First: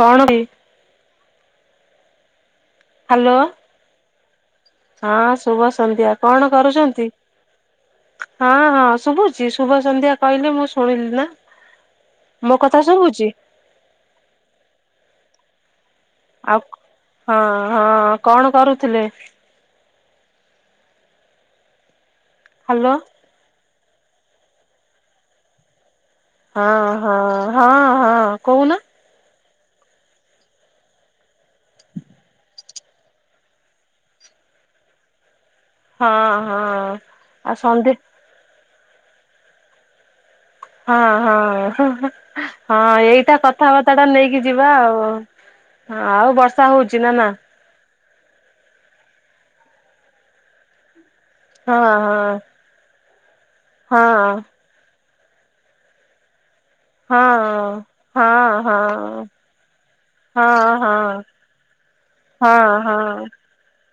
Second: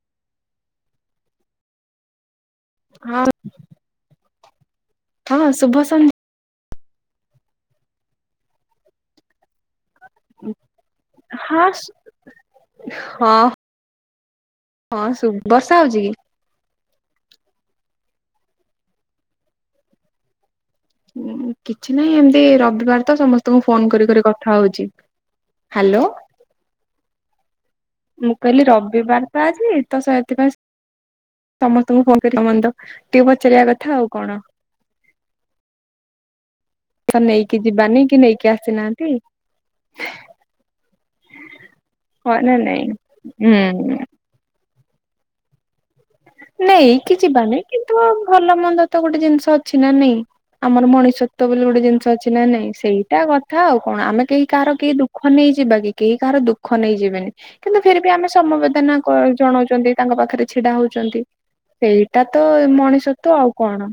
କଣ [unintelligible] ହଁ ହ୍ୟାଲୋ। ହଁ ଶୁଭ ସନ୍ଧ୍ୟା। କଣ କରୁଛନ୍ତି, ହଁ ହଁ ଶୁଭୁଛି ଶୁଭ ସନ୍ଧ୍ୟା କହିଲେ ମୁଁ ଶୁଣିଲି। ନା ହଁ ମୋ କଥା ଶୁଭୁଛି? ହଁ ହଁ ଶୁ ବର୍ଷା ହଉଛି କି? ଆଉ ହଁ ହଁ କଣ କରୁଥିଲେ? କିଛି ନାହିଁ ଏମତି ହ୍ୟାଲୋ ରବିବାର ତ ସମ ତ ଫୋନ କରି କରି କଥା ହଉଛି ହ୍ୟାଲୋ? ହଁ ହଁ ହଁ। ମୁଁ ହଁ କହିଲି କହୁନ ରବିବାର ତ ଆଜି ତ ସେଥିପାଇଁ ସମସ୍ତଙ୍କୁ ଫନ କରିବା ମାନେ ତ ଟିକେ ପଚାରିବା କଥା ଆଉ କଣ। ହଁ ହଁ। ଆଉ ନେଇକି ସନ୍ଧ୍ୟା ଯିବାନି କି ନେଇକି ଆସିନାହାନ୍ତି। ହଁ ହଁ ନା ନାଇଁ ହଁ ଏଇଟା ହୁଁ କଥାବାର୍ତ୍ତା ଟା ନେଇକି ଯିବା ଆଉ। ଆଉ ବର୍ଷା ହଉଛି ନେଇକି ନା ନା? ଯିବାନି କିନ୍ତୁ ଆ ଭଲ ମନ୍ଦ ତ ଗୋଟେ ଜିନିଷ ଅଛି ନା ନାଇଁ ଆମର ମଣିଷ ଗୀତ ବୋଲି ଗୋଟେ ହଁ ଜିନିଷ ଅଛି ନାଁ ନାଇଁ ସେଇଟା କଥା ଆଉ କଣ ଆମେ ହଁ କେହି କାହାର କେହି ଦୁ ଖ ନେଇ ଯିବା କି କେହି କାହାର ଦୁଃ ଖ ନେଇ ହଁ ଯିବେନି ହଁ। କିନ୍ତୁ ଫିର ବି ଆମେ ହଁ ହଁ ସମବେଦନା ଜଣଉଛନ୍ତି ତାଙ୍କ ପାଖରେ ହଁ ଛିଡା ହଁ ହଉଛନ୍ତି। ସେଇଟା ତ ହଁ ହଁ ହଁ। ମଣିଷତ୍ୱ ଆଉ କଣ।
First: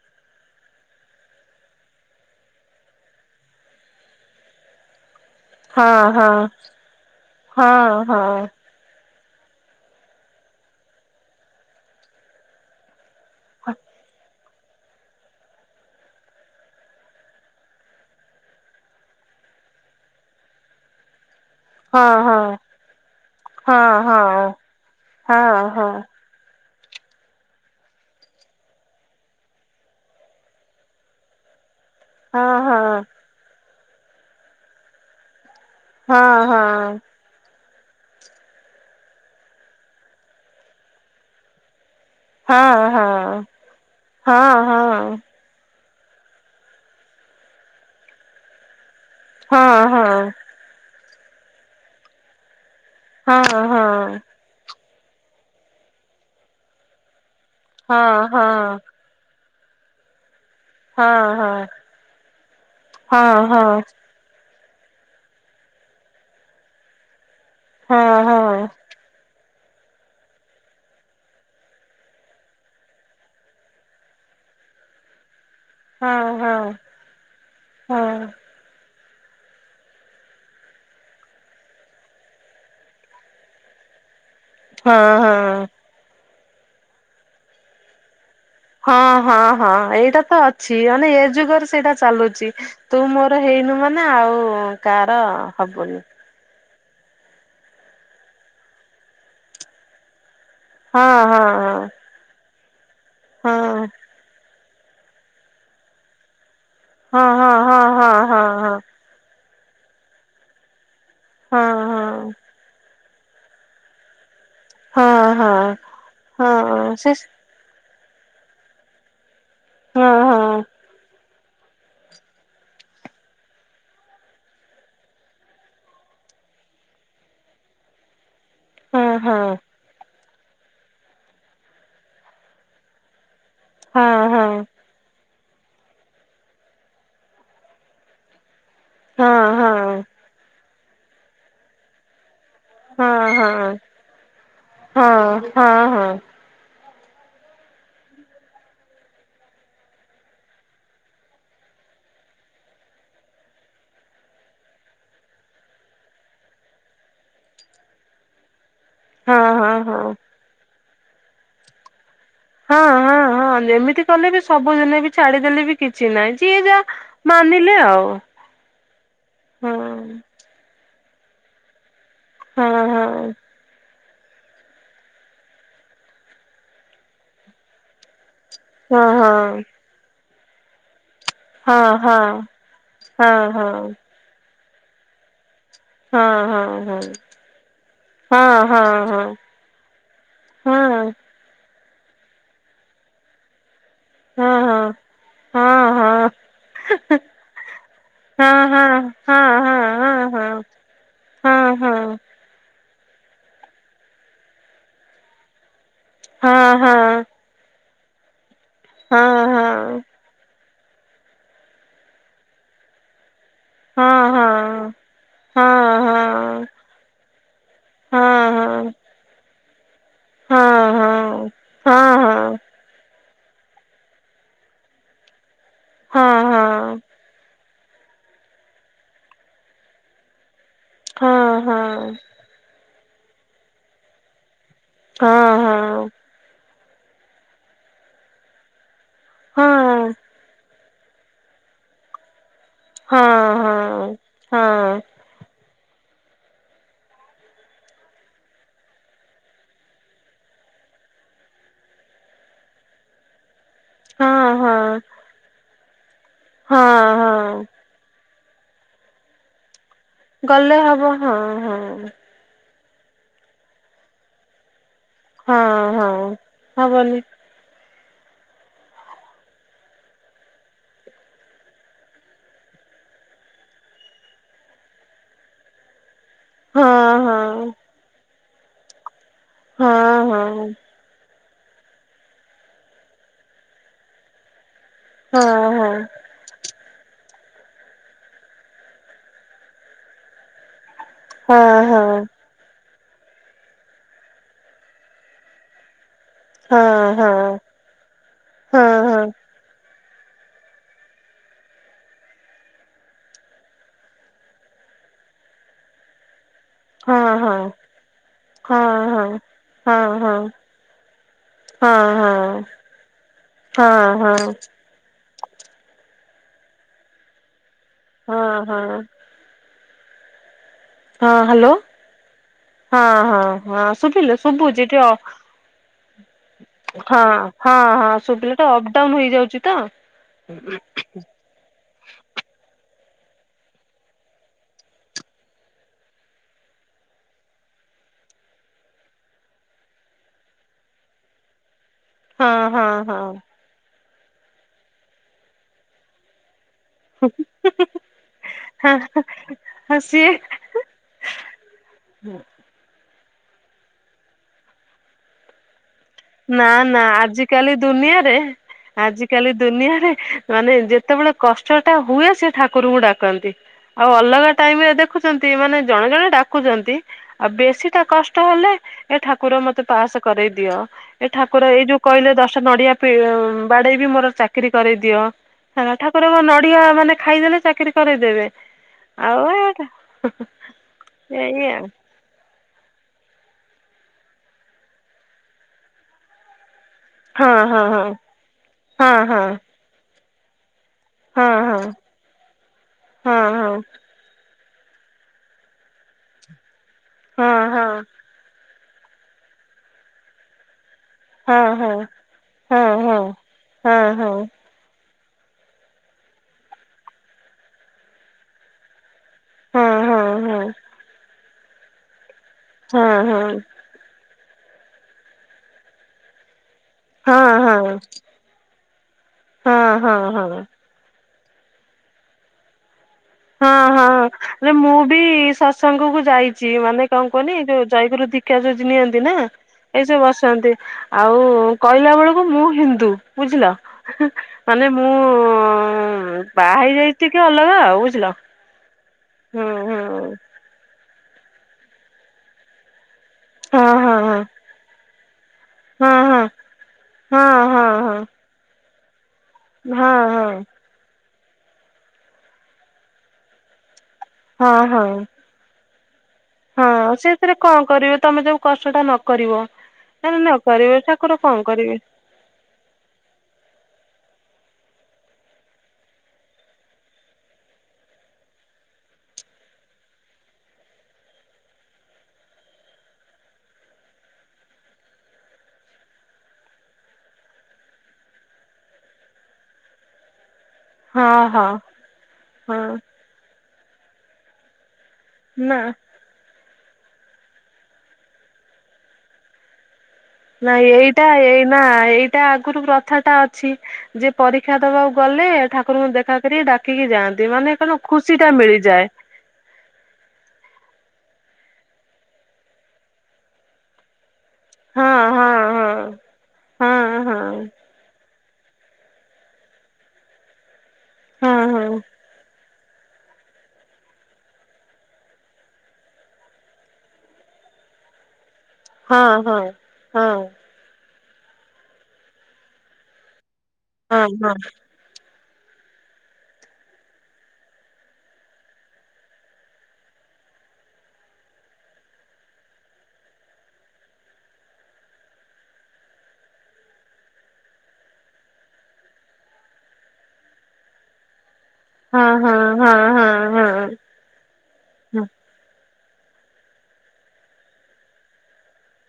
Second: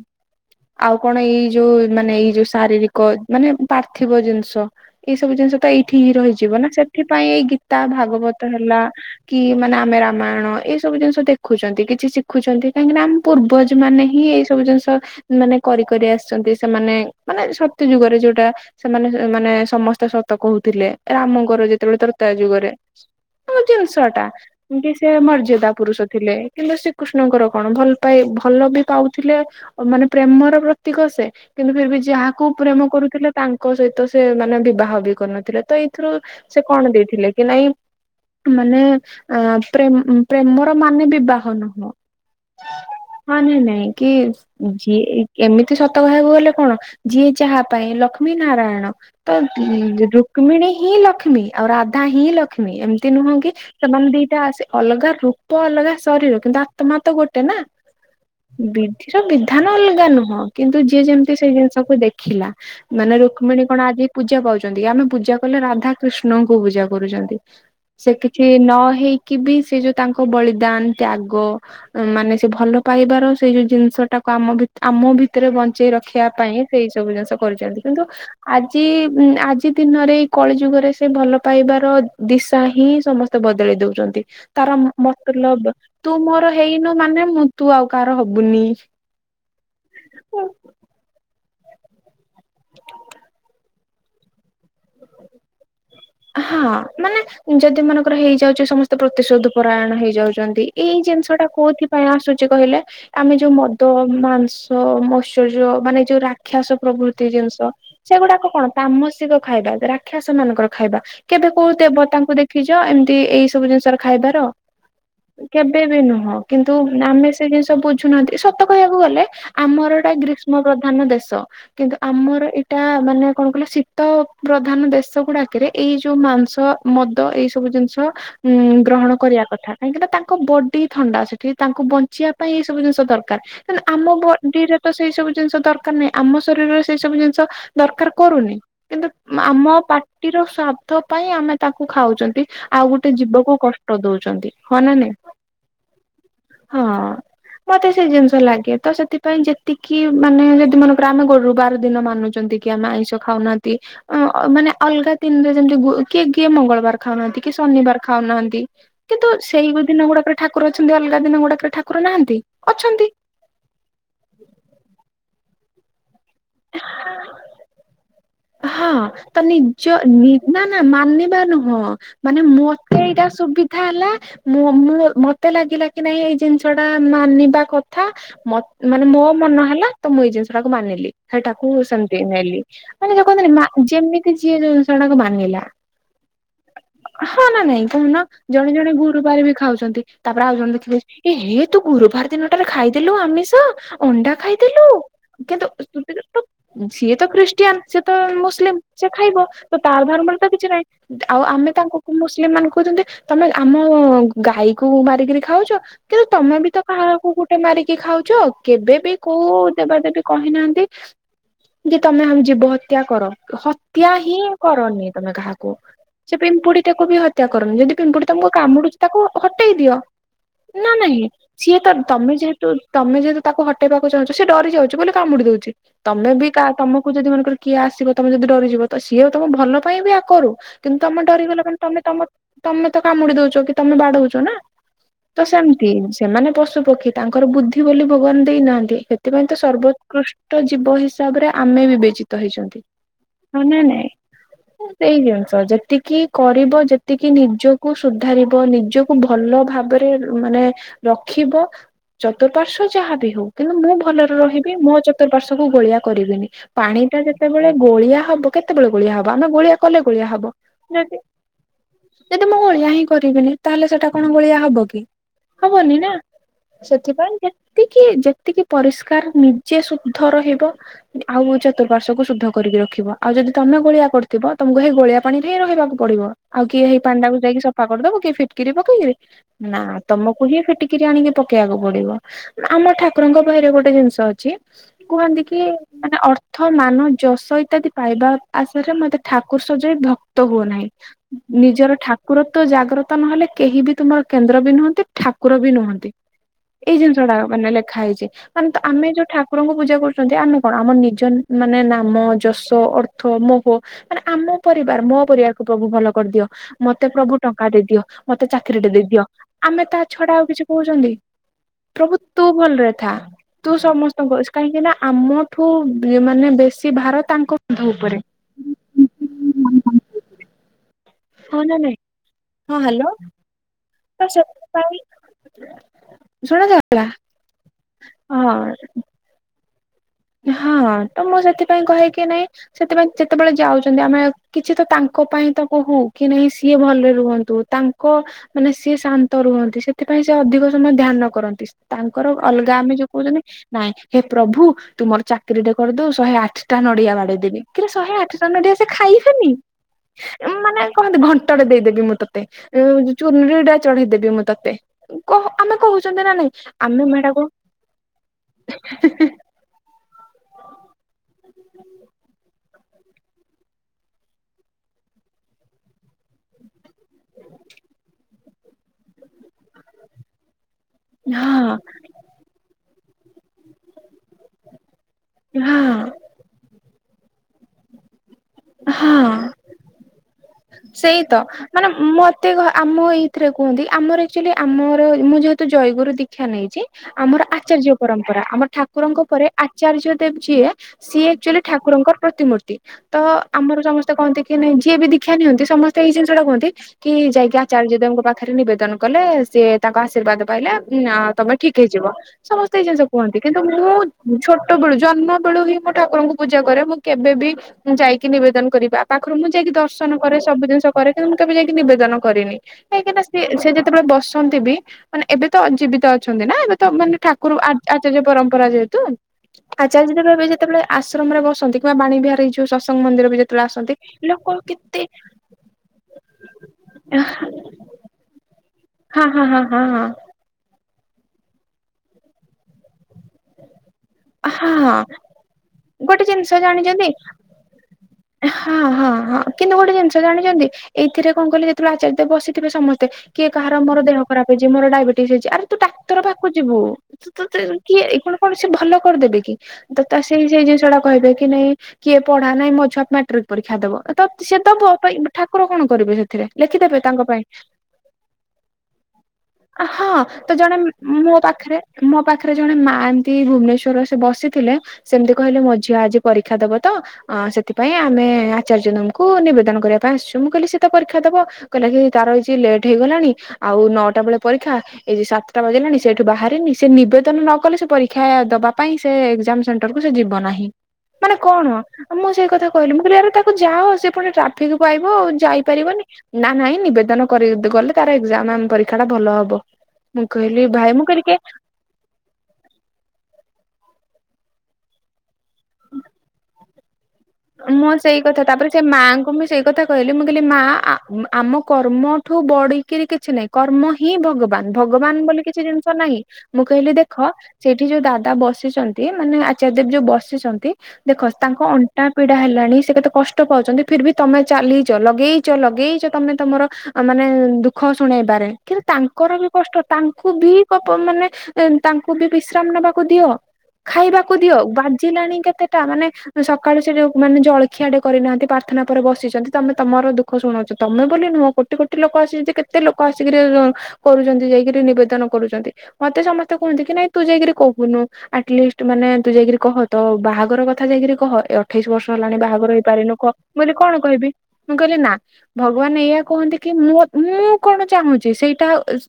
ଆଉ କଣ ଏଇ ଯୋଉ ମାନେ ଏଇ ଯୋଉ ଶାରୀରିକ ମାନେ ପାର୍ଥିବ ଜିନିଷ। ଏଇ ସବୁ ଜିନିଷ ତ ଏଇଠି ହିଁ ହଁ ରହିଯିବ ନା ସେଥିପାଇଁ ଏଇ ଗୀତା ହଁ ହଁ ଭାଗବତ ହେଲା କି ମାନେ ଆମେ ରାମାୟଣ ଏଇ ସବୁ ଜିନିଷ ଦେଖୁଛନ୍ତି କିଛି ଶିଖୁଛନ୍ତି କାହିଁକି ନା ଆ ପୂର୍ବଜ ମାନେ ହିଁ ଏଇ ସବୁ ଜିନିଷ ମାନେ କରି କରି ଆସିଛନ୍ତି ସେମାନେ ମାନେ ସତ୍ୟ ଯୁଗରେ ଯୋଉଟା। ସେମାନେ ମାନେ ସମସ୍ତେ ସତ କହୁଥିଲେ ରାମଙ୍କର ଯି ଯେତେବେଳେ ହଁ ତ୍ରେତୟା ହଁ ଯୁଗରେ ଆ ହଁ ଜିନିଷ ଟା ହଁ। ସେ ହଁ ମର୍ଯଦା ହଁ ପୁରୁଷ ଥିଲେ। କିନ୍ତୁ ସେ କୃଷ୍ଣଙ୍କର କଣ ଭଲ ପାଇ ଭଲ ବି ପାଉଥିଲେ ମାନେ ପ୍ରେମର ପ୍ରତୀକ ସେ। କିନ୍ତୁ ଫିର୍ ବି ଯାହାକୁ ହଁ ପ୍ରେମ କରୁଥିଲେ ତାଙ୍କ ସହିତ ସେ ମାନେ ବିବାହ ବି କରିନଥିଲେ ତ ଏ ଏଥିରୁ ହଁ ସେ କଣ ଦେଇଥିଲେ କି ନାଇଁ ମାନେ ଅ ପ୍ରେ ପ୍ରେମର ମାନେ ବିବାହ ନୁହଁ। ହଁ ନାଇଁ ନାଇଁ କି ହଁ ହଁ ହଁ ଯିଏ ହଁ ଏମିତି ଶତ କହିବାକୁ ଗଲେ କଣ ଯିଏ ଯାହା ପାଇଁ ଲକ୍ଷ୍ମୀ ନାରାୟଣ। ତ ହଁ ହଁ। ରୁକ୍ମିଣୀ ହିଁ ଲକ୍ଷ୍ମୀ ଆଉ ରାଧା ହିଁ ଲକ୍ଷ୍ମୀ। ଏମତି ନୁହଁ ହଁ କି ହଁ ସେମାନେ ଦିଟା ଆସି ଅଲଗା ରୂପ ଅଲଗା ଶରୀର କିନ୍ତୁ ଆତ୍ମା ତ ଗୋଟେ ନା। ହଁ ହଁ। ର ବିଧାନ ଅଲଗା ନୁହଁ। କିନ୍ତୁ ଯିଏ ଯେମିତି ହଁ ହଁ ହଁ ହଁ ସେଇ ଜିନିଷକୁ ଦେଖିଲା ମାନେ ହଁ ହଁ ରୁକ୍ମିଣୀ କଣ ହଁ। ଆଜି ପୂଜା ପାଉଛନ୍ତି କି ଆମେ ପୂଜା କଲେ ରାଧା କୃଷ୍ଣଙ୍କୁ ପୂଜା କରୁଛନ୍ତି। ହଁ ସେତିକି ନ ହେଇକି ବି ସେ ଯୋଉ ତାଙ୍କ ବଳିଦାନ, ତ୍ୟାଗ ମାନେ ସେ ଭଲ ପାଇବାର ସେଇ ଯୋଉ ଜିନିଷଟାକୁ ଆମ ଭି ଆମ ଭିତରେ ବଞ୍ଚ ଞ୍ଚେଇ ରଖିବା ପାଇଁ ସେଇ ସବୁ ଜିନିଷ କରିଛନ୍ତି କିନ୍ତୁ ଆଜି ଆଜି ଦିନରେ ଏଇ କଳି ଯୁଗରେ ସେ ଭଲ ପାଇବାର ଦିଶା ହିଁ ସମସ୍ତ ବଦଳେଇ ଦଉଛନ୍ତି। ତାର ହଁ। ମତଲବ ତୁ ମୋର ହେଇନୁ ମାନେ ମୁଁ ତୁ ଆଉ କାହାର ହବୁନି। ହଁ ହଁ ହଁ ଏଇଟା ତ ଅଛି ମାନେ ଏ ଯୁଗରେ ସେଇଟା ଚାଲୁଛି। ତୁ ମୋର ହେଇନୁ ମାନେ ଆଉ କାହାର ହବୁନି। ହଁ ମାନେ ଯଦି ମନେକର ହେଇଯାଉଛି ସମସ୍ତେ ପ୍ରତିଶୋଧ ପରାୟଣ ହେଇଯାଉଛନ୍ତି। ଏଇ ହଁ ଜିନିଷଟା ହଁ ହଁ କୋଉଥିପାଇଁ ଆସୁଛି କହିଲେ ଆମେ ଯୋଉ ହଁ। ମଦ ମାଂସ, ମୌଶ୍ୱର୍ଯ୍ୟ ମାନେ ଯୋଉ ରା ରାକ୍ଷାସ ପ୍ରଭୃତି ହଁ ଜିନିଷ ହଁ ହଁ ସେଗୁଡାକ କଣ ହଁ ତାମସିକ ଖାଇବା ରାକ୍ଷସ ମାନଙ୍କର ଖାଇବା। କେବେ ହଁ କୋଉ ଦେବତାଙ୍କୁ ଦେଖିଛ ଏମିତି ଏଇ ସବୁ ଜିନିଷର ଖାଇବାର। ହଁ ହଁ ହଁ। ହଁ ହଁ କେବେ ବି ନୁହଁ କିନ୍ତୁ ଆମେ ସେ ଜିନିଷ ବୁଝୁନାହାନ୍ତି। ସତ କହିବାକୁ ଗଲେ ଆମର ଏଇଟା ହଁ ଗ୍ରୀଷ୍ମ ପ୍ରଧାନ ଦେଶ କିନ୍ତୁ ଆମର ଏଇଟା ମାନେ କଣ କହିଲ ଶୀତ ପ୍ରଧାନ ଦେଶ ଗୁଡା କରେ ଏଇ ଯୋଉ ମାଂସ, ମଦ ଏଇ ସବୁ ଜିନିଷ ଉଁ ହଁ ଗ୍ରହଣ କରିବା କଥା। ହଁ କାହିଁକିନା ତାଙ୍କ ବଡି ଥଣ୍ଡା, ସେଠି ତାଙ୍କୁ ବଞ୍ଚିବା ପାଇଁ ଏଇ ସବୁ ଜିନିଷ ଦରକାର। ଆମ ହଁ। ବୋଡିରେ ତ ସେଇ ସବୁ ଜିନିଷ ଦରକାର ନାହିଁ। ଆମ ଶରୀରରେ ସେଇ ସବୁ ଜିନିଷ ଦରକାର କରୁନି। କିନ୍ତୁ ହଁ ଆମ ହଁ ପାଟିର ସ୍ବାଦ ପାଇଁ ଆମେ ତାକୁ ଖାଉଛନ୍ତି। ଆଉ ଗୋଟେ ହଁ ହଁ ହଁ ଜୀବକୁ ହଁ। କଷ୍ଟ ଦଉଛନ୍ତି ହଁ ନା ନାଇଁ, ହଁ ହଁ ହଁ ହଁ। ମତେ ସେ ଜିନିଷ ଲାଗେ। ତ ସେଥିପାଇଁ ଯେତିକି ମାନେ ଯଦି ମନେକର ଆମେ କର ଆମେ ଗୁରୁବାର ଦିନ ମାନୁଛନ୍ତି କି ଆମେ ଆଇଁଷ ଖାଉ ନାହାଁନ୍ତି। ଅ ଅ ମାନେ ଅଲଗା ଦିନରେ ଯେମିତି କିଏ କିଏ ମଙ୍ଗଳବାର ଖାଉ ନାହାଁନ୍ତି, କିଏ ଶନିବାର ଖାଉ ନାହାଁନ୍ତି। କିନ୍ତୁ ହଁ ସେଇ ହଁ। ଦିନ ଗୁଡାକରେ ଠାକୁର ଅଛନ୍ତି, ଅଲଗା ଦିନ ଗୁଡାକରେ ଠାକୁର ନାହାନ୍ତି। ହଁ ଅଛନ୍ତି। ହଁ ହଁ ଯେମିତି କଲେ ବି ସବୁ ଦିନେ ବି ଛାଡିଦେଲେ ବି କିଛି ନାହିଁ ଯିଏ ଯାହା ମାନିଲେ ଆଉ, ହଁ ତ ହଁ। ନିଜ ନି ନା ନା ମାନିବା ନୁହଁ, ମାନେ ହଁ ମୋତେ ହଁ ଏଇଟା ସୁବିଧା ହେଲା। ମୁଁ ମୁଁ ମତେ ଲାଗିଲା କି ନାଇଁ ଏଇ ଜିନିଷଟା ମାନିବା କଥା ମାନେ ହଁ ମୋ ମନ ହେଲା ତ ମୁଁ ଏଇ ଜିନିଷଟାକୁ ମାନିଲି। ସେଟାକୁ ସେମତି ହଁ। ନେଲି ମାନେ ଯିଏ ହଁ ହଁ କହନ୍ତିନି ହଁ ଯେମିତି ଯିଏ ଯୋଉ ଜିନିଷଟାକୁ ମାନିଲା। ହଁ ନା ନାଇଁ କହୁନ ହଁ ଜଣେ ଜଣେ ହଁ ହଁ ଗୁରୁବାର ବି ଖାଉଛନ୍ତି। ତାପରେ ଆଉ ଜଣ ହଁ ଦେଖିବେ ଏହେ ତୁ ଗୁରୁବାର ଦିନଟାରେ ଖାଇଦେଲୁ ଆମିଷ ଅଣ୍ଡା ହଁ ହଁ ଖାଇଦେଲୁ। କିନ୍ତୁ ହଁ ହଁ। ସିଏ ତ ଖ୍ରୀଷ୍ଟିଆନ ସିଏ ତ ହଁ ମୁସଲିମ ହଁ ସିଏ ଖାଇବ ହଁ ତ ତାର ଧର୍ମରେ ତ ହଁ କିଛି ନାହିଁ। ଆଉ ଆମେ ତାଙ୍କୁ ହଁ ମୁସଲିମ ମାନଙ୍କୁ କହୁଛନ୍ତି ତମେ ଆମ ଗାଈକୁ ମାରିକିରି ଖାଉଛ। କିନ୍ତୁ ତମେ ବି ତ ହଁ ହଁ ହଁ। କାହାକୁ ଗୋଟେ ମାରିକି ଖାଉଛ। କେବେ ବି କୋଉ ଦେବା ଦେବୀ କହିନାହାଁନ୍ତି। ଯେ ତମେ ଆଉ ଜୀବ ହତ୍ୟା କର। ହ ହତ୍ୟା ହଁ ହିଁ ହଁ କରନି ତମେ କାହାକୁ। ହଁ ସେ ପିମ୍ପୁଡି ଟାକୁ ବି ହତ୍ୟା କରନି। ଯଦି ପିମ୍ପୁଡି ତମକୁ ହଁ କାମୁଡୁଛି ତାକୁ ହଟେଇ ଦିଅ। ହଁ ନା ନାଇଁ ହଁ। ସିଏ ହଁ ହଁ ତ ହଁ ତମେ ଯେହେତୁ ତମେ ଯେହେତୁ ତାକୁ ହଟେଇବାକୁ ଚାହୁଁଛ ସେ ଡରି ଯାଉଛି ବୋଲି କାମୁଡି ଦଉଛି। ତମେ ହଁ ବି ହଁ କାହା ତମକୁ ହଁ। ଯଦି ମନେକର କିଏ ଆସିବ ତମେ ଯଦି ଡରିଯିବ ତ ସିଏ ଆଉ ତମ ଭଲ ପାଇଁ ବି ଆ କରୁ କିନ୍ତୁ ତମେ ଡରିଗଲେ ହଁ ମାନେ ତମେ ହଁ ତମ ତମେ ତ କାମୁଡି ଦଉଛ କି ତମେ ବାଡଉଛ ନା, ତ ସେମିତି ସେମାନେ ପଶୁ ପକ୍ଷୀ ତାଙ୍କର ବୁଦ୍ଧି ବୋଲି ଭଗବାନ ଦେଇନାହାଁନ୍ତି। ସେଥିପାଇଁ ତ ସର୍ବୋତ୍କୃଷ୍ଟ ଜୀବ ହିସାବରେ ଆମେ ବିବେଚିତ ହେଇଛନ୍ତି। ହଁ ନା ନାଇଁ, ହଁ ହଁ ହଁ ସେଇ ଜିନିଷ ଯେତିକି କରିବ ଯେତିକି ନିଜକୁ ସୁଧାରିବ ନିଜକୁ ଭଲ ଭାବରେ ମାନେ ରଖିବ ଚତୁଃପାର୍ଶ୍ଵ ଯାହା ବି ହଉ। କିନ୍ତୁ ମୁଁ ଭଲରେ ରହିବି ହଁ। ମୋ ହଁ ଚତୁଃପାର୍ଶ୍ଵକୁ ଗୋଳିଆ କରିବିନି ପାଣି ଟା ହଁ ଯେତେବେଳେ ଗୋଳିଆ ହବ କେତେବେଳେ ଗୋଳିଆ ହବ ଆମେ ଗୋଳିଆ କଲେ ଗୋଳିଆ ହବ। ଗଲେ ହବ ହଁ ହଁ ଯଦି ମୁଁ ଗୋଳିଆ ହିଁ କରିବିନି ତାହେଲେ ସେଟା କଣ ଗୋଳିଆ ହବ କି? ହଁ ହବନି ନା ହଁ। ହବନି ସେଥିପାଇଁ ଯେତିକି ଯେତିକି ପରିଷ୍କାର ନିଜେ ଶୁ ଦ୍ଧ ରହିବ ଆଉ ଚତୁଃପାର୍ଶ୍ଵକୁ ଶୁଦ୍ଧ କରିକି ରଖିବ। ଆଉ ଯଦି ତମେ ଗୋଳିଆ କରିଥିବ, ତମକୁ ହେଇ ଗୋଳିଆ ପାଣିରେ ହିଁ ରହିବାକୁ ପଡିବ। ଆଉ କିଏ ହେଇ ହଁ ହଁ ପାଣିଟାକୁ ଯାଇକି ସଫା କରିଦବ, କିଏ ଫିଟିକିରି ପକେଇକିରି ନା ହଁ ତମକୁ ହି ହଁ ଫିଟି କିରି ଆଣିକି ପକେଇବାକୁ ପଡିବ ଆମ ଠାକୁରଙ୍କ ବହିରେ ଗୋଟେ ଜିନିଷ ଅଛି ହଁ କୁହନ୍ତି କି ହଁ ହଁ। ମାନେ ଅର୍ଥ ଅର୍ଥ, ମାନ, ଯଶ ଇତ୍ୟାଦି ପାଇବା ଆଶାରେ ମତେ ଠାକୁର ସଜେଇ ଭକ୍ତ ହୁଅ ନାହିଁ। ନିଜର ହଁ ଠାକୁରତ୍ବ ଜାଗ୍ରତ ନହେଲେ, କେହି ବି ତୁମର କେନ୍ଦ୍ର ବି ନୁହଁନ୍ତି ଠାକୁର ବି ନୁହଁନ୍ତି। ହଁ ଏଇ ହଁ ଜିନିଷଟା ମାନେ ଲେଖା ହେଇଛି ମାନେ ତ ହଁ ଆମେ ଯୋଉ ଠାକ ଠାକୁରଙ୍କୁ ପୂଜା କରୁଛନ୍ତି, ଆମେ କଣ ଆମ ନିଜ ମାନେ ନାମ, ଯଶ, ଅର୍ଥ, ମୋହ ମାନେ ଆମ ପରିବାର ମୋ ପରିବାରକୁ ପ୍ରଭୁ ଭଲ କରିଦିଅ। ମତେ ହଁ ପ୍ରଭୁ ହଁ ଟଙ୍କା ଦେଇଦିଅ ମତେ ହଁ ଚାକିରିଟେ ଦେଇଦିଅ। ଆମେ ତା ହଁ ଛଡା ହଁ। ଆଉ କିଛି କହୁଛନ୍ତି କି? ହଁ ପ୍ରଭୁ ହଁ ତୁ ଭଲରେ ଥା ତୁ ହଁ ହଁ ହଁ ହଁ ସମସ୍ତଙ୍କୁ [unintelligible] କାହିଁକି କାହିଁକି ନା ଆମଠୁ ବେ ମାନେ ବେଶୀ ଭାର ନ୍ଧ ଉପରେ। ହଁ ହଁ। ହଁ ହ୍ୟାଲୋ, ନା ନାଇଁ ହଁ ହଁ ହଁ ତ ଶୁଭିଲା ଶୁଭୁଚି ସେଥିପାଇଁ [unintelligible] ହଁ ଶୁଣାଯାଉଥିଲା ହଁ ହଁ ସୁବିଲା ଟ ଅପଡାଉନ ହେଇଯାଉଛି ତ। ହଁ ତ ମୁଁ ସେଥିପାଇଁ କହେକି ନାଇଁ ସେଥିପାଇଁ ଯେତେବେଳେ ଯାଉଛନ୍ତି ଆମେ କିଛି ତ ତାଙ୍କ ପାଇଁ ତ କହୁ କି ନାଇଁ ସିଏ ଭଲରେ ରୁହନ୍ତୁ। ତାଙ୍କ ମାନେ ସିଏ ଶାନ୍ତ ରୁହନ୍ତି ସେଥିପାଇଁ ସେ ଅଧିକ ସମୟ ଧ୍ୟାନ କରନ୍ତି। ତାଙ୍କର ହଁ ଅଲଗା ହଁ ଆମେ ଯୋଉ ହଁ। କହୁଛନ୍ତି ନାଇଁ ହେ ପ୍ରଭୁ ତୁମର ଚାକିରିଟେ କରିଦଉ ଶହେ ଆଠ ଟା ନଡିଆ ବାଡ଼େଇଦେବି କିରେ ଶହେ ଆଠଟା ନଡ଼ିଆ ସେ ହଁ ଖାଇବେନି। ହଁ, ସିଏ ମାନେ କହନ୍ତି ଘଣ୍ଟଟେ ଦେଇଦେବି ମୁଁ ତୋତେ। ଯୋଉ ଚୁନୁରିଟା ଚଢେଇଦେବି ମୁଁ ତତେ। କହ ଆମେ କହୁଛନ୍ତି ନା ନା ନା ମେଢାକୁ ଆଜିକାଲି ଦୁନିଆରେ ଆଜିକାଲି ଦୁନିଆରେ ମାନେ, ଯେତେବେଳେ କଷ୍ଟ ଟା ହୁଏ ସେ ଠାକୁରଙ୍କୁ ଡାକନ୍ତି। ଆଉ ଅଲଗା ଟାଇମରେ ଦେଖୁଛନ୍ତି ମାନେ ଜଣେ ଜଣେ ଡାକୁଛନ୍ତି ଆଉ ବେଶୀ ଟା କଷ୍ଟ ହେଲେ ଏ ଠାକୁର ମତେ ପାସ୍ କରେଇ ଦିଅ। ଏ ଠାକୁର ହଁ ଏଇ ଯୋଉ କହିଲେ ଦଶଟା ନଡିଆ ପିଅ ବାଡେଇ ବି ମୋର ଚାକିରି କରେଇଦିଅ। ହଁ ହେଲା ଠାକୁରଙ୍କ ନଡିଆ ମାନେ ଖାଇଦେଲେ ଚାକିରି କରଦେବେ ହଁ ଆଉ ଏ ହୁଁ ହୁଁ। ସେଇ ତ ମାନେ ମ ତେ ଆମ ଏଇଥିରେ କୁହନ୍ତି ଆମର ଆକ୍ଟୁଆଲି ଆମର ମୁଁ ଯେହେତୁ ଜୟଗୁରୁ ଦୀକ୍ଷା ନେଇଛି। ଆମର ହଁ ହଁ ଆଚାର୍ଯ୍ୟ ହଁ ପରମ୍ପରା, ଆମର ହଁ ଠାକୁରଙ୍କ ପରେ ହଁ ଆଚାର୍ଯ୍ୟ ଦେବ ଯିଏ ସିଏ ଆକ୍ଚୁଆଲି ହଁ ଠାକୁରଙ୍କର ପ୍ରତିମୂର୍ତ୍ତି, ତ ହଁ ଆମର ହଁ ସମସ୍ତେ କହନ୍ତି କି ନାଇଁ ଯିଏ ବି ଦିକ୍ଷା ନିଅନ୍ତି, ସମସ୍ତେ ଏଇ ଜିନିଷ ଟା କୁହନ୍ତି କି ଯାଇକି ହଁ ହଁ ଆଚାର୍ଯ୍ୟଦ ପାଖ ରେ ନିବେଦନ କଲେ, ସିଏ ତାଙ୍କ ଆଶୀର୍ବାଦ ପାଇଲେ ଉନା ତମେ ହଁ ଠିକ ହଁ ହେଇଯିବ, ସମସ୍ତେ ଏଇ ହଁ ଜିନିଷ ହଁ କୁହନ୍ତି କିନ୍ତୁ ମୁଁ ହଁ ଛୋ ହଁ ଛୋଟ ବେଳୁ ଜନ୍ମ ବେଳୁ ହିଁ ମୁଁ ଠାକୁରଙ୍କୁ ପୂଜା କରେ, ମୁଁ କେବେ ବି ଯାଇକି ନିବେଦନ କରି ବା ପାଖରୁ ମୁଁ ଯାଇକି ଦର୍ଶନ ହଁ କରେ ହଁ ସବୁ ଜିନିଷ କରେ କିନ୍ତୁ ମୁଁ କେବେ ଯାଇକି ନିବେଦନ କରିନି ହଁ କାହିଁକିନା ହଁ ସିଏ ସେ ଯେତେବେଳେ ବସନ୍ତି ବି ମାନେ ଏବେ ତ ଜୀବିତ ଅଛନ୍ତି ନା ଏବେ ତ ମାନେ ଠାକୁର ହଁ ହଁ ଆ ହଁ ଆଚାର୍ଯ୍ୟ ପରମ୍ପରା ଯେହେତୁ ହଁ ଆଚାର୍ଯ୍ୟ ହଁ ଦେବ ଭବେ ହଁ ଯେତେବେଳେ ଆଶ୍ରମରେ ବସନ୍ତି କିମ୍ବା ବାଣୀ ବିହାର ଏଇ ଯୋଉ ସତସଙ୍ଗ ମନ୍ଦିର ବି ଯେତେବେଳେ ହଁ ଆସନ୍ତି। ହଁ ରେ ମୁଁ କେତେ ବି ସତସଙ୍ଗ କୁ ଯାଇଛି ମାନେ କଣ କୁହନି ଯୋଉ ଜୟଗୁରୁ ଦି କ୍ଷା ଯୋଉ ଦି ନିଅନ୍ତି ହଁ ନାଁ ହଁ ହଁ ହଁ ଏଇସବୁ ହଁ ବସନ୍ତି ଆଉ କହିଲା ବେଳକୁ ମୁଁ ହିନ୍ଦୁ। ବୁଝିଲ ହଁ ମାନେ ହଁ ମୁଁ ଗୋଟେ ଜିନିଷ ବାହା ହେଇ ଜାଣିଛନ୍ତି ଯାଇଛି ଟିକେ ଅଲଗା ଆଉ। ବୁଝିଲ ହଁ ହଁ ହଁ ହୁଁ କିନ୍ତୁ ଗୋଟେ ହୁଁ ଜିନିଷ ଜାଣିଛନ୍ତି ଏଇଥିରେ କଣ କଲେ ଯେତେବେଳେ ଆଚାର୍ଯ୍ୟ ବସିଥିବେ ସମସ୍ତେ କିଏ କାହାର ହଁ ମୋର ହଁ ଦେହ ଖରାପ ହେଇଛି। ଯେ ମୋର ଡାଇବେଟିସ୍ ହେଇଛି, ଆରେ ତୁ ହଁ ଡାକ୍ତର ପାଖକୁ ହଁ ଯିବୁୁ ତୁ ତୋତେ ହଁ ହଁ କିଏ ହଁ କଣ କୌଣସି ଭଲ କରିଦେବେ କି? ହଁ ତ ତା ହଁ ସେଇ ସେଇ ଯୋଉ ସେଇଗୁଡ଼ାକ କହିବେ କି ନାଇଁ କିଏ ପଢା ନାଇଁ ମୋ ଛୁଆ ମାଟ୍ରିକ ପରୀକ୍ଷା ଦବ। ତ ସିଏ ହଁ ଦବ ପାଇ ହଁ ଠାକୁର କଣ କରିବେ ସେ ଥିରେ ଲେଖିଦେବେ ହଁ ତାଙ୍କ ପାଇଁ, ସେଥିରେ କଣ କରିବେ ତମେ ଯୋଉ କଷ୍ଟ ଟା ନ କରିବ ହଁ ମାନେ ତ ନ ଜଣେ କରିବେ ମୋ ଠାକୁର କଣ ପାଖରେ କରିବେ ମୋ ପାଖରେ ଜଣେ ମାଆନ୍ତି ଭୁବନେଶ୍ୱର ସେ ବସିଥିଲେ। ସେମିତି କହିଲେ ମୋ ଝିଅ ଆଜି ପରୀକ୍ଷା ଦବ ତ ଅଁ ସେଥିପାଇଁ ପାଇଁ ଆମେ ଆଚାର୍ଯ୍ୟ ନାମକୁ ନିବେଦନ କରିବା ପାଇଁ ଆସୁଛୁ, ମୁଁ କହିଲି ସେ ତ ପରୀକ୍ଷା ଦବ। କହିଲା କି ତାର ଆଜି ଲେଟ୍ ହେଇଗଲାଣି ଆଉ ନଅଟା ବେଳେ ପରୀକ୍ଷା। ଏଇ ସାତଟା ବାଜିଲାଣି ସେଠୁ ବାହାରିନି ସେ ନିବେଦନ ନ କଲେ ସେ ପରୀକ୍ଷା ଦବା ପାଇଁ ସେ ଏଜାମ ସେଣ୍ଟର କୁ ସେ ଯିବ ନାହିଁ ହଁ ମାନେ କଣ ହଁ ମୁଁ ସେଇ କଥା ହଁ ଆରେ ଆରେ ତାକୁ ଯାଅ ସେ ପୁଣି ଟ୍ରାଫିକ୍ ପାଇବ ଉ ନା ଯାଇପାରିବନି। ନା ନାଇଁ ନିବେଦନ କରି ଗଲେ ତାର ଏକ୍ଜାମ ପରୀକ୍ଷା ଟା ଭଲ ହବ। ମୁଁ କହିଲି ନା ଭାଇ ମୁଁ ଏଇଟା କରିକି ଏଇ ନା ଏଇଟା ଆଗରୁ ପ୍ରଥା ଟା ଅଛି ଯେ ପରୀକ୍ଷା ଦବ ଗଲେ ଠାକୁରଙ୍କୁ ଦେଖା କରି ଡାକିକି ଯାଆନ୍ତି। ମାନେ ମୁଁ କଣ ସେଇ ଖୁସି କଥା ଟା ତାପରେ ସେ ମିଳିଯାଏ ମାଆଙ୍କୁ ମୁଁ ସେଇ କଥା କହିଲି ମୁଁ କହିଲି ମା ଆ ଆମ କର୍ମଠୁ ବଢିକିରି କିଛି ନାହିଁ କର୍ମ ହିଁ ଭଗବାନ। ହଁ ଭଗବାନ ବୋଲି ହଁ କିଛି ଜିନିଷ ନାହିଁ, ହଁ ମୁଁ କହିଲି ଦେଖ ହଁ ସେଇଠି ଯୋଉ ଦାଦା ବସିଛନ୍ତି। ସିଏ ମାନେ ଆଚାର୍ ଦେବ ଯୋଉ ବସିଛନ୍ତି ଦେଖ ହଁ ତାଙ୍କ ହଁ ଅନ ପୀଡା ହେଲାଣି ସେ କେତେ କଷ୍ଟ ପାଉଛନ୍ତି ଫିର ବି ତମେ ଚାଲିଛ ଲଗେଇଛ ଲଗେଇଛ ତମେ ତମର ତମେ ମାନେ ଦୁଃଖ ଶୁଣେଇବାରେ କିନ୍ତୁ ହଁ ତାଙ୍କର ବି ହଁ କଷ୍ଟ ହଁ ତାଙ୍କୁ ବି ହଁ ପ ପ ମାନେ ଏ ତାଙ୍କୁ ବି ବିଶ୍ରାମ ନେବାକୁ ଦିଅ, ଖାଇବାକୁ ଦିଅ ବା ବାଜିଲାଣି କେତେଟା ମାନେ ସ ସକାଳୁ ସେଜଉ ମାନେ ଜଳଖିଆଡେ କରିନାହାଁନ୍ତି। ପ୍ରାର୍ଥନା ପରେ ବସିଛନ୍ତି। ତମେ ତମର ଦୁଖ ଶୁଣଉଛ। ତମେ ବୋଲି ନୁହଁ କୋଟି କୋଟି ଲୋକ ଆସିଛନ୍ତି କେତେ ଲୋକ ଆସିକିରି କରୁଛନ୍ତି ଯାଇକିରି ନିବେଦନ କରୁଛନ୍ତି। ମତେ ସମସ୍ତେ କୁହନ୍ତି କି ନାଇଁ ତୁ ଯାଇକିରି କହୁୁନୁ। ଆଟଲିଷ୍ଟ ମାନେ ତୁ ଯାଇକରି କହ ତ ବାହାଘର କଥା ଯାଇକରି କହ। ଅଠେଇଶି ବର୍ଷ ହଁ ହେଲାଣି ହଁ ହଁ ବାହାଘର ହଁ ହେଇପାରିନୁ କ। ହଁ ମୁଁକହିଲି କଣ କହିବି? ମୁଁ କହିଲି ନା ଭଗବାନ ଏଇଆ କୁହନ୍ତି କି ମୁଁ ମୁଁ କଣ ଚାହୁଁଛି ସେଇଟା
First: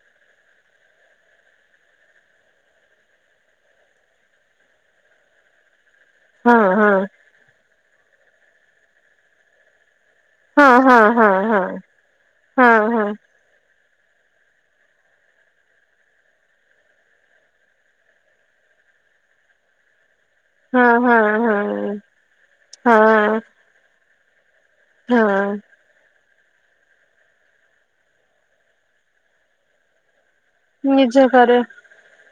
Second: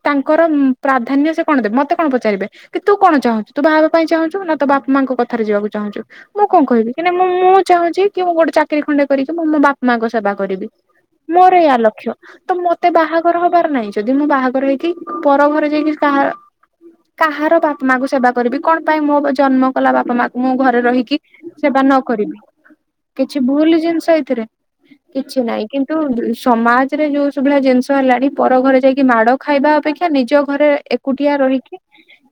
ତାଙ୍କର ପ୍ରାଧାନ୍ୟ ସେ କଣ ଦେବେ ମତେ କଣ ପଚାରିବେ? କି ତୁ କଣ ଚାହୁଁଛୁ? ତୁ ବାହା ହେବା ପାଇଁ ଚାହୁଁଛୁ, ନା ତୋ ବାପା ମାଆଙ୍କ କଥାରେ ଯିବାକୁ ଚାହୁଁଛୁ? ମୁଁ ହଁ କଣ ହଁ କହିବି, କିନା ହଁ ମୁଁ ଚାହୁଁଛି କି ମୁଁ ଗୋଟେ ଚାକିରି ଖଣ୍ଡେ କରିକି, ମୁଁ ମୋ ବା ମାଙ୍କ ସେବା କରିବି। ହଁ ହଁ ହଁ ହଁ ହଁ ମୋର ଏଇୟା ଲକ୍ଷ୍ୟ। ତ ହଁ ହଁ ମତେ ବାହାଘର ହବାର ନାଇଁ। ଯଦି ମୁଁ ବାହାଘର ହେଇକି, ପର ଘରେ ଯାଇକି କାହା କାହାର ବାପା ମାକୁ ସେବା କରିବି। କଣ ପାଇଁ ମୋ ଜନ୍ମ କଲା ବାପା ମା ମୁଁ ଘରେ ହଁ ରହିକି ହଁ ସେବା ହଁ ନ କରିବି। କିଛି ହଁ ଭୁଲ ଜିନିଷ ଏଥିରେ। କିଛି ହଁ ନାହିଁ। କିନ୍ତୁ କିନ୍ତୁ ସମାଜରେ ଯୋଉ ସବୁ ଭଳିଆ ଜିନିଷ ହେଲାଣି, ପର ଘରେ ଯାଇକି ମାଡ ଖାଇବା ଅପେକ୍ଷା ନିଜ ଘରେ ନିଜ ଏକୁଟିଆ ଘରେ ରହିକି,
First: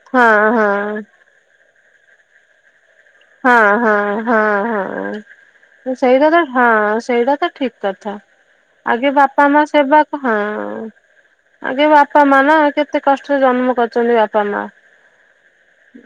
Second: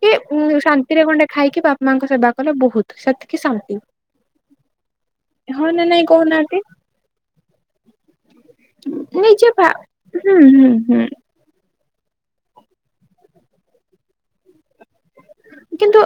କି ହଁ ଉ ହଁ। ଶାନ୍ତିରେ ଗଣ୍ଡେ ଖାଇକି ବାପା ମାଙ୍କ ସେବା କଲେ ବହୁତ। ସେ ହଁ ହଁ ହଁ ହଁ। ହଁ ନା ନାଇଁ ସେଇଟା ତ କହୁନାହାନ୍ତି? ହଁ ସେଇଟା ତ ଠିକ କଥା। ଆଗେ ବାପା ନିଜେ ମା ଭା ସେବା କ ହୁଁ ହଁ। ହୁଁ ହୁଁ ଆଗେ ବାପା ମା ନା। କେତେ କଷ୍ଟରେ ଜନ୍ମ କରିଛନ୍ତି ବାପା ମା? କିନ୍ତୁ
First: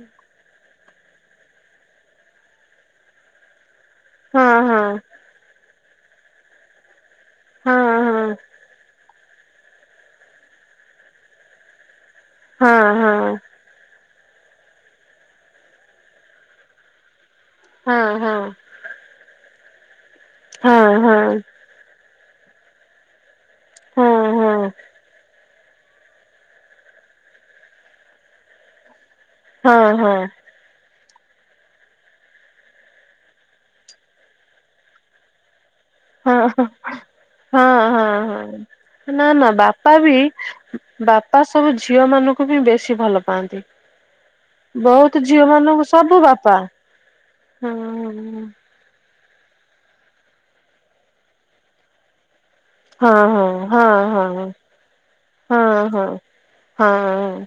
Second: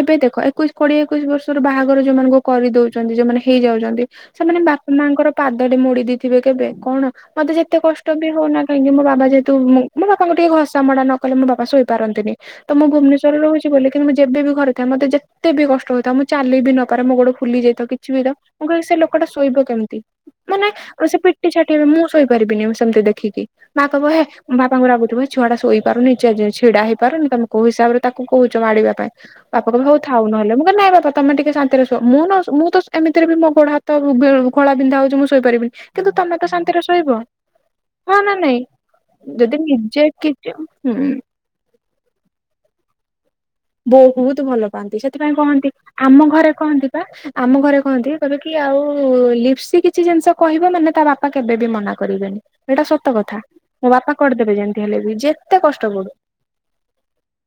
ଏବେ ଦେଖ ଏକୋଇଶ କୋଡିଏ ଏକୋଇଶି ବର୍ଷରୁ ବାହାଘର ଯୋଉ ମାନଙ୍କୁ କରି ଦଉଛନ୍ତି। ଯୋଉମାନେ ହେଇଯାଉଛନ୍ତି। ହଁ ସେମାନେ ହଁ ବାପା ମାଙ୍କର ପାଦଟେ ମୁଡି ଦେଇଥିବେ କେବେ କଣ? ମତେ ଯେତେ ହଁ କଷ୍ଟ ହଁ ବି ହଉନା କାହିଁକି ମୋ ବାବା ଯେହେତୁ ମୁଁ ମୋ ବାପାଙ୍କୁ ଟିକେ ଘସା ମୋଡା ନ କଲେ ମୋ ବାପା ଶୋଇପାରନ୍ତିନି। ତ ମୁଁ ହଁ ଭୁବନେଶ୍ୱରରେ ହଁ। ରହୁଚି ବୋଲି। କିନ୍ତୁ ମୁଁ ଯେବେ ବି ଘରେ ଥାଏ, ମତେ ଯେତେ ବି କଷ୍ଟ ହୋଇଥାଉ, ମୁଁ ଚାଲି ବି ନପାରେ, ମୋ ଗୋଡ ଫୁଲି ଯାଇ କିଛି ହଁ ବି ତ। ହଁ ମୁଁ କହିବି ସେ ଲୋକଟା ଶୋଇବ କେମିତି? ମାନେ ହଁ ହଁ ହଁ ହଁ ହଁ ସେ ପିଟି ଛା ମୁଁ ଶୋଇପାରିବିନି ସେମିତି ଦେଖିକି। ମାଆ କହିବ ହେ ମୋ ବାପାଙ୍କୁ ରାଗୁଥିବ ହେ ଛୁଆଟା ଶୋଇପାରୁନି ଛିଡା ହେଇପାରୁନି ତମେ କୋଉ ହିସାବରେ ତାକୁ କହୁଛ ମାଡିବା ପାଇଁ। ବାପା କହିବେ ହଉ ଥାଉ ହଁ। ନହେଲେ। ମୁଁ କହିଲି ନାଇଁ ବାପା ତମେ ଟିକେ ସାନ ନ୍ତିରେ ଶୁଅ। ମୁଁ ନ ମୁଁ ତ ଏମିତିରେ ବି ମୋ ଗୋଡ ହାତ ଘୋଳାବିନ୍ଧା ହଉଚି ମୁଁ ଶୋଇପାରିବିନି କିନ୍ତୁ ତମେ ତ ହଁ ହଁ ଶାନ୍ତିରେ ଶୋଇବ। ହଁ ନା ନାଇଁ। ନା ଯଦି ନିଜେ କିଛିଁ ହୁଁ। ତ ସବୁ ଝିଅ ମାନଙ୍କୁ ବି ବେଶୀ ଭଲ ପାଆନ୍ତି। ବହୁତ ଭଲ ପାଆନ୍ତି। ବହୁତ ସେଥିପାଇଁ ଝିଅ କହନ୍ତି। ମାନଙ୍କୁ ସବୁ ଆମ ଘରେ ବାପା କହନ୍ତି ପା ଆମ ହଁ ଘରେ କହନ୍ତି। କହିବେକି ଆଉ ଲିପ୍ସି କିଛି ଜିନିଷ କହିବ ମାନେ ତା ବାପା କେବେବି ମନା କରିବେନି। ଏଇଟା ହଁ ସତ କଥା। ହଁ ମୋ ବାପା ହଁ କରିଦେବେ ଯେମିତି ହେଲେବି। ଯେତେ ହଁ କଷ୍ଟ ହଁ ପଡୁ। ହଁ ଅଂ।